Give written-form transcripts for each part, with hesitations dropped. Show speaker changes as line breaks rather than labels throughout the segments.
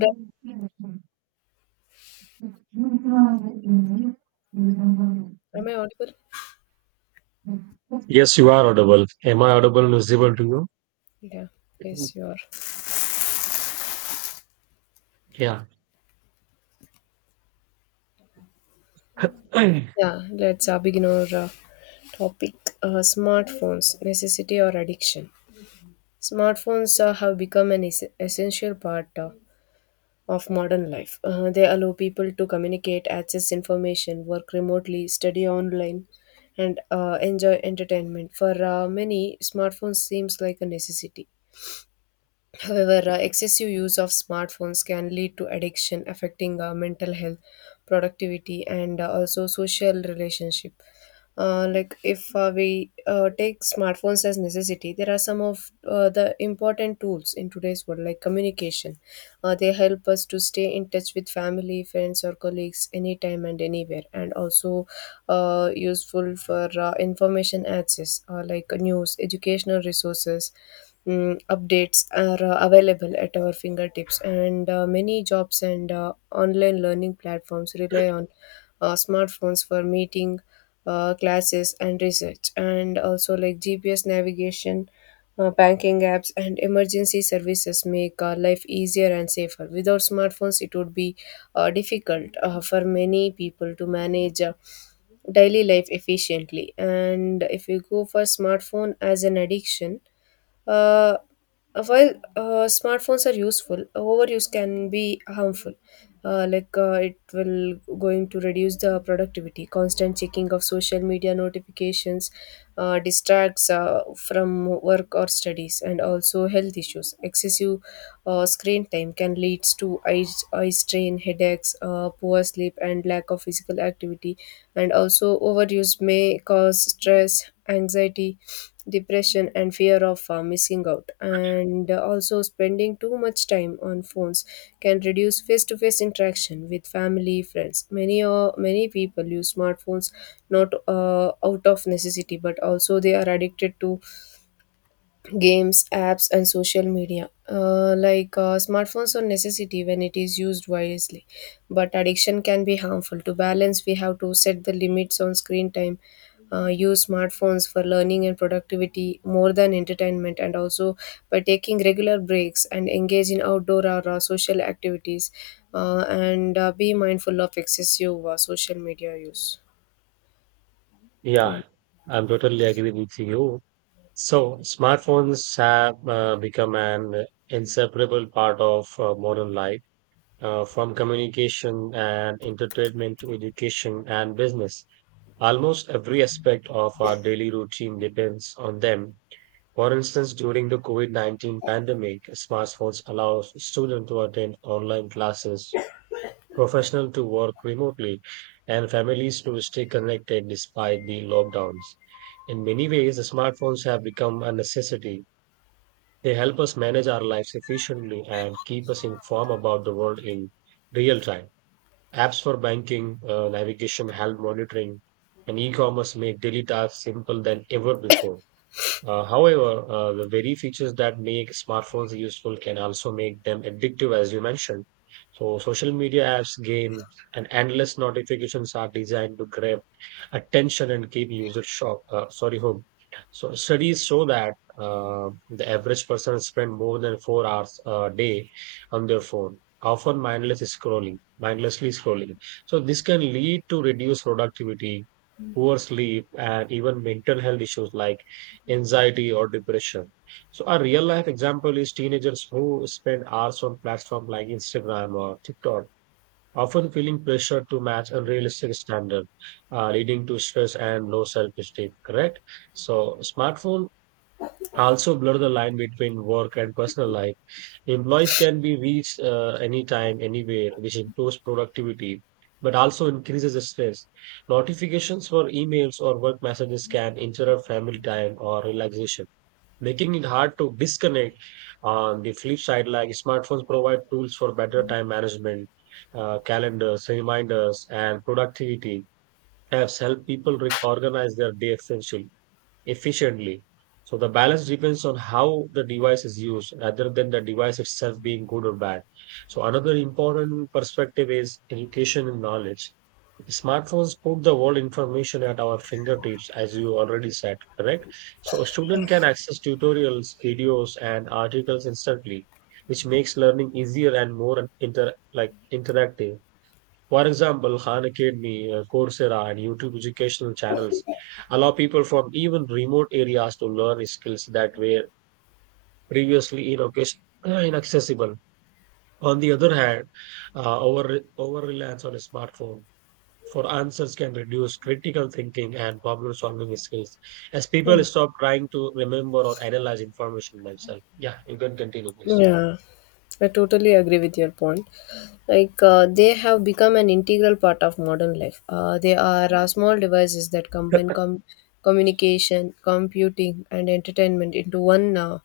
Right. Am I audible?
Yes, you are audible. Am I audible and visible to you?
Yeah, yes, you are.
Yeah.
Yeah, let's begin our topic smartphones, necessity or addiction. Smartphones have become an essential part of modern life. They allow people to communicate, access information, work remotely, study online, and enjoy entertainment. For many, smartphones seems like a necessity. However, excessive use of smartphones can lead to addiction, affecting mental health, productivity, and also social relationship. Like if we take smartphones as necessity, there are some of the important tools in today's world, like communication. They help us to stay in touch with family, friends, or colleagues anytime and anywhere, and also useful for information access, like news, educational resources. Updates are available at our fingertips, and many jobs and online learning platforms rely on smartphones for meeting classes and research, and also like GPS navigation, banking apps, and emergency services make life easier and safer. Without smartphones, it would be difficult for many people to manage daily life efficiently. And if you go for smartphone as an addiction, uh, while smartphones are useful, overuse can be harmful. Like it will going to reduce the productivity. Constant checking of social media notifications distracts from work or studies, and also health issues. Excessive screen time can lead to eye strain, headaches, poor sleep, and lack of physical activity. And also overuse may cause stress, anxiety, depression, and fear of missing out, and also spending too much time on phones can reduce face-to-face interaction with family, friends. Many many people use smartphones not out of necessity, but also they are addicted to games, apps, and social media. Like smartphones are necessity when it is used wisely, but addiction can be harmful. To balance, we have to set the limits on screen time. Use smartphones for learning and productivity more than entertainment, and also by taking regular breaks and engage in outdoor or social activities, and be mindful of excessive social media use. Yeah.
Yeah, I'm totally agree with you. So smartphones have become an inseparable part of modern life, from communication and entertainment to education and business. Almost every aspect of our daily routine depends on them. For instance, during the COVID-19 pandemic, smartphones allow students to attend online classes, professionals to work remotely, and families to stay connected despite the lockdowns. In many ways, the smartphones have become a necessity. They help us manage our lives efficiently and keep us informed about the world in real time. Apps for banking, navigation, health monitoring, and e-commerce make daily tasks simple than ever before. However, the very features that make smartphones useful can also make them addictive, as you mentioned. So social media apps, games, and endless notifications are designed to grab attention and keep users home. So studies show that the average person spend more than 4 hours a day on their phone, often mindlessly scrolling. So this can lead to reduced productivity, poor sleep, and even mental health issues like anxiety or depression. So a real life example is teenagers who spend hours on platforms like Instagram or TikTok often feeling pressure to match unrealistic standard, leading to stress and low self-esteem. Correct. So smartphone also blur the line between work and personal life. Employees can be reached anytime, anywhere, which improves productivity, but also increases the stress. Notifications for emails or work messages can interrupt family time or relaxation, making it hard to disconnect. On the flip side, like smartphones provide tools for better time management, calendars, reminders, and productivity apps help people organize their day essentially efficiently. So the balance depends on how the device is used rather than the device itself being good or bad. So another important perspective is education and knowledge. Smartphones put the world information at our fingertips, as you already said, correct? So a student can access tutorials, videos, and articles instantly, which makes learning easier and more interactive. For example, Khan Academy, Coursera, and YouTube educational channels allow people from even remote areas to learn skills that were previously inocas- inaccessible. On the other hand, over reliance on a smartphone for answers can reduce critical thinking and problem solving skills as
Hmm.
people stop trying to remember or analyze information themselves. Yeah, you can continue, please.
Yeah, I totally agree with your point. Like, they have become an integral part of modern life. They are small devices that combine communication, computing, and entertainment into one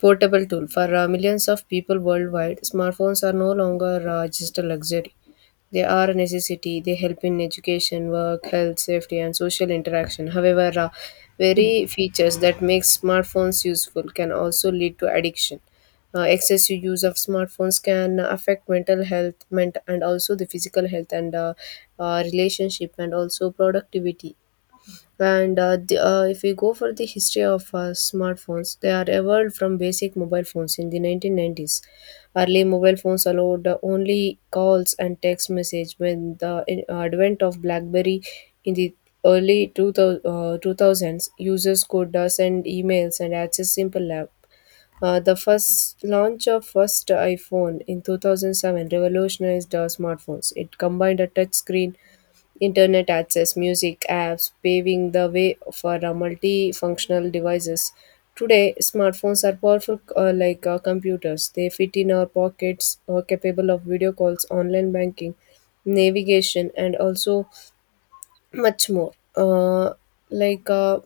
portable tool. For millions of people worldwide, smartphones are no longer just a luxury. They are a necessity. They help in education, work, health, safety, and social interaction. However, very features that make smartphones useful can also lead to addiction. Excessive use of smartphones can affect mental health, and also the physical health, and relationship, and also productivity, and if we go for the history of smartphones, they are evolved from basic mobile phones in the 1990s. Early mobile phones allowed only calls and text message. When the advent of BlackBerry in the early 2000s, users could send emails and access simple app. The first launch of first iPhone in 2007 revolutionized smartphones. It combined a touch screen, Internet access, music apps, paving the way for multifunctional devices. Today, smartphones are powerful like computers. They fit in our pockets, are capable of video calls, online banking, navigation, and also much more. Like uh,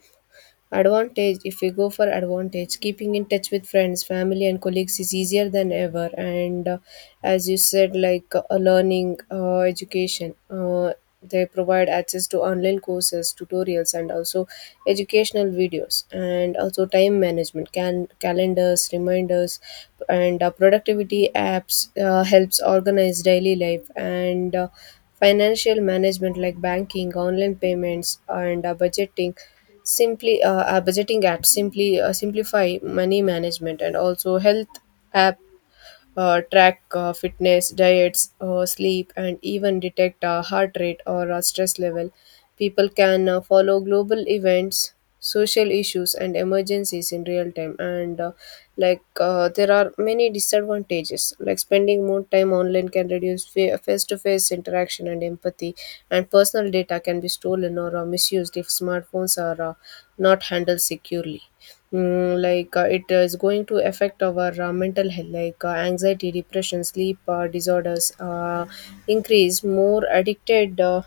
Advantage, if we go for advantage, keeping in touch with friends, family, and colleagues is easier than ever. And as you said, like learning, education, they provide access to online courses, tutorials, and also educational videos, and also time management, can calendars, reminders, and productivity apps helps organize daily life, and financial management like banking, online payments, and budgeting simply our budgeting apps simply simplify money management, and also health app track fitness, diets, sleep, and even detect heart rate or stress level. People can follow global events, social issues, and emergencies in real time. And there are many disadvantages, like spending more time online can reduce face to face interaction and empathy, and personal data can be stolen or misused if smartphones are not handled securely. It is going to affect our mental health, like anxiety, depression, sleep disorders, increase more addicted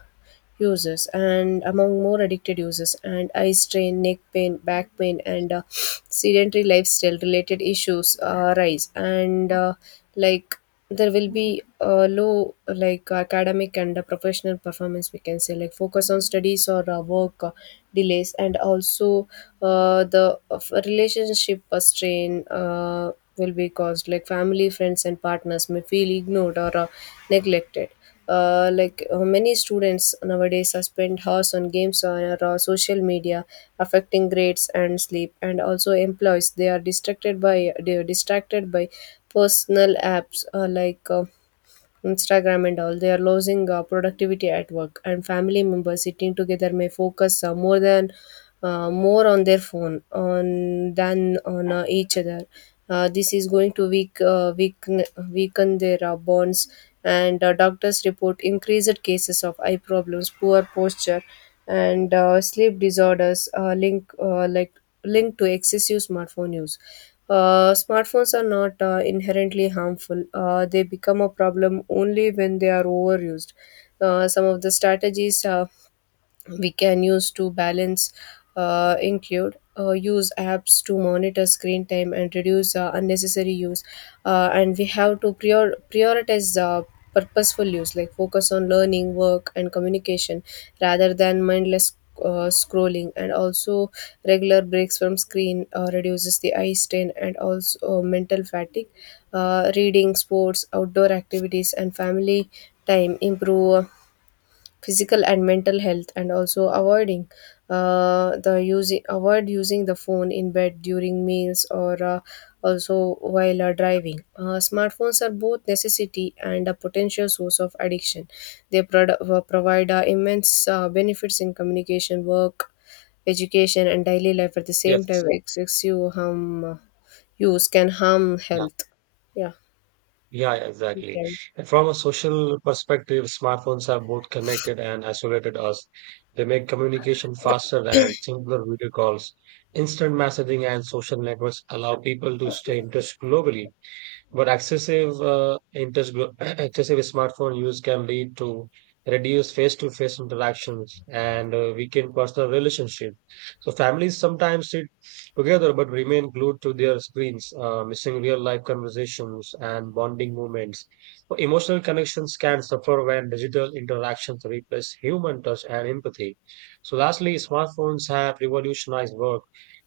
users, and eye strain, neck pain, back pain, and sedentary lifestyle related issues rise, and like there will be a low like academic and professional performance, we can say, like focus on studies or work delays, and also the of relationship strain will be caused, like family, friends, and partners may feel ignored or neglected. Many students nowadays are spend hours on games or social media, affecting grades and sleep, and also employees, they are distracted by personal apps, Instagram and all, they are losing productivity at work, and family members sitting together may focus more on their phone on than on each other. This is going to weaken their bonds, and doctors report increased cases of eye problems, poor posture, and sleep disorders linked to excessive smartphone use. Smartphones are not inherently harmful. They become a problem only when they are overused. Some of the strategies we can use to balance include use apps to monitor screen time and reduce unnecessary use, and we have to prioritize purposeful use, like focus on learning, work, and communication rather than mindless scrolling, and also regular breaks from screen reduces the eye strain and also mental fatigue. Reading, sports, outdoor activities, and family time improve physical and mental health, and also avoiding the using avoid using the phone in bed, during meals, or also while driving. Smartphones are both necessity and a potential source of addiction. They provide immense benefits in communication, work, education, and daily life. At the same
Yes.
time, excessive harm use can harm
Yeah.
health. Yeah,
Yeah, yeah,
you
exactly.
can.
And from a social perspective, smartphones have both connected and isolated us. They make communication faster and simpler video calls. Instant messaging and social networks allow people to stay in touch globally. But excessive, interest, gro- excessive smartphone use can lead to reduced face-to-face interactions and weaken personal relationships. So families sometimes sit together but remain glued to their screens, missing real-life conversations and bonding moments. So emotional connections can suffer when digital interactions replace human touch and empathy. So lastly, smartphones have revolutionized work,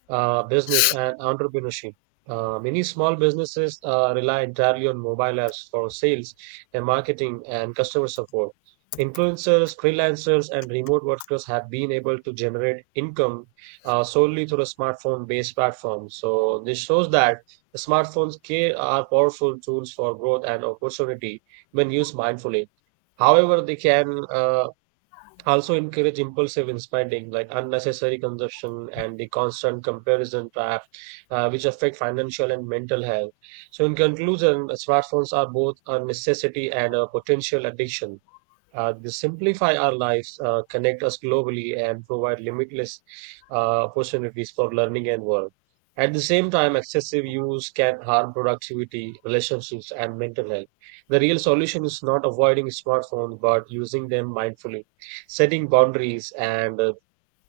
business, and entrepreneurship. Many small businesses rely entirely on mobile apps for sales and marketing and customer support. Influencers, freelancers, and remote workers have been able to generate income solely through the smartphone based platform. So this shows that the smartphones are powerful tools for growth and opportunity when used mindfully. However, they can also encourage impulsive spending like unnecessary consumption and the constant comparison trap, which affect financial and mental health. So in conclusion, smartphones are both a necessity and a potential addiction. They simplify our lives, connect us globally, and provide limitless opportunities for learning and work. At the same time, excessive use can harm productivity, relationships, and mental health. The real solution is not avoiding smartphones, but using them mindfully, setting boundaries, and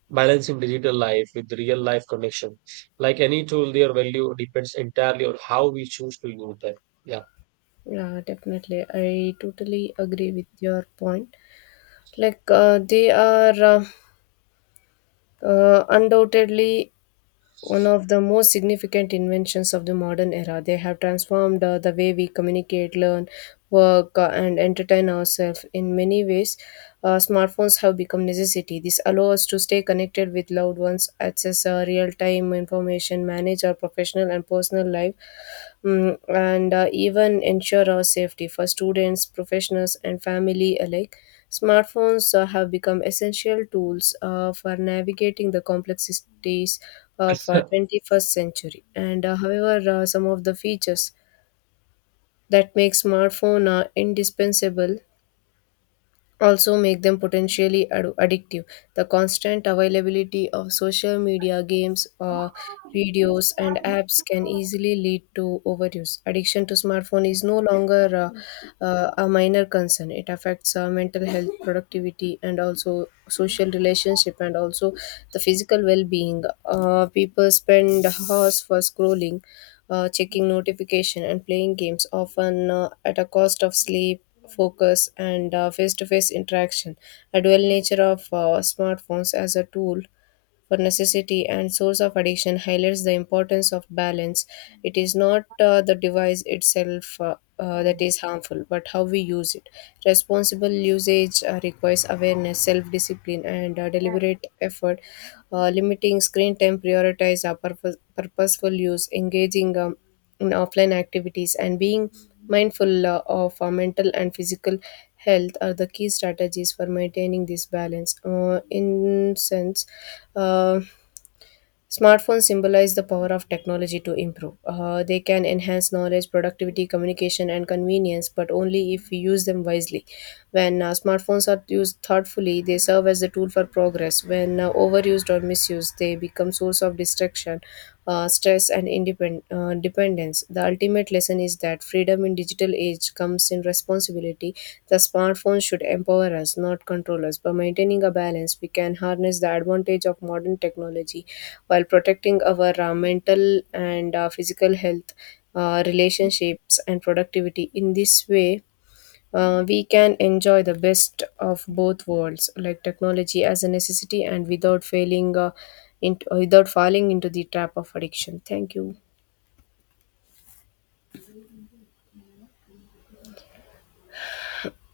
balancing digital life with real life connection. Like any tool, their value depends entirely on how we choose to use them. Yeah.
Yeah, definitely, I totally agree with your point. Like they are undoubtedly one of the most significant inventions of the modern era. They have transformed the way we communicate, learn, work, and entertain ourselves. In many ways, smartphones have become necessity. This allows us to stay connected with loved ones, access real-time information, manage our professional and personal life. And even ensure our safety for students, professionals, and family alike. Smartphones have become essential tools for navigating the complexities of our 21st century. And however, some of the features that make smartphone indispensable also make them potentially addictive. The constant availability of social media, games, videos, and apps can easily lead to overuse. Addiction to smartphone is no longer a minor concern. It affects mental health, productivity, and also social relationship, and also the physical well-being. People spend hours for scrolling, checking notification, and playing games, often at a cost of sleep, focus, and face-to-face interaction. A dual nature of smartphones as a tool for necessity and source of addiction highlights the importance of balance. It is not the device itself that is harmful, but how we use it. Responsible usage requires awareness, self discipline, and deliberate effort. Limiting screen time, purposeful use, engaging in offline activities, and being mindful of our mental and physical health are the key strategies for maintaining this balance. In sense, uh, smartphones symbolize the power of technology to improve. They can enhance knowledge, productivity, communication, and convenience, but only if we use them wisely. When smartphones are used thoughtfully, they serve as a tool for progress. When overused or misused, they become source of distraction, stress, and dependence. The ultimate lesson is that freedom in digital age comes in responsibility. The smartphone should empower us, not control us. By maintaining a balance, we can harness the advantage of modern technology while protecting our mental and physical health, relationships, and productivity. In this way, we can enjoy the best of both worlds, like technology as a necessity and without falling into the trap of addiction. Thank you.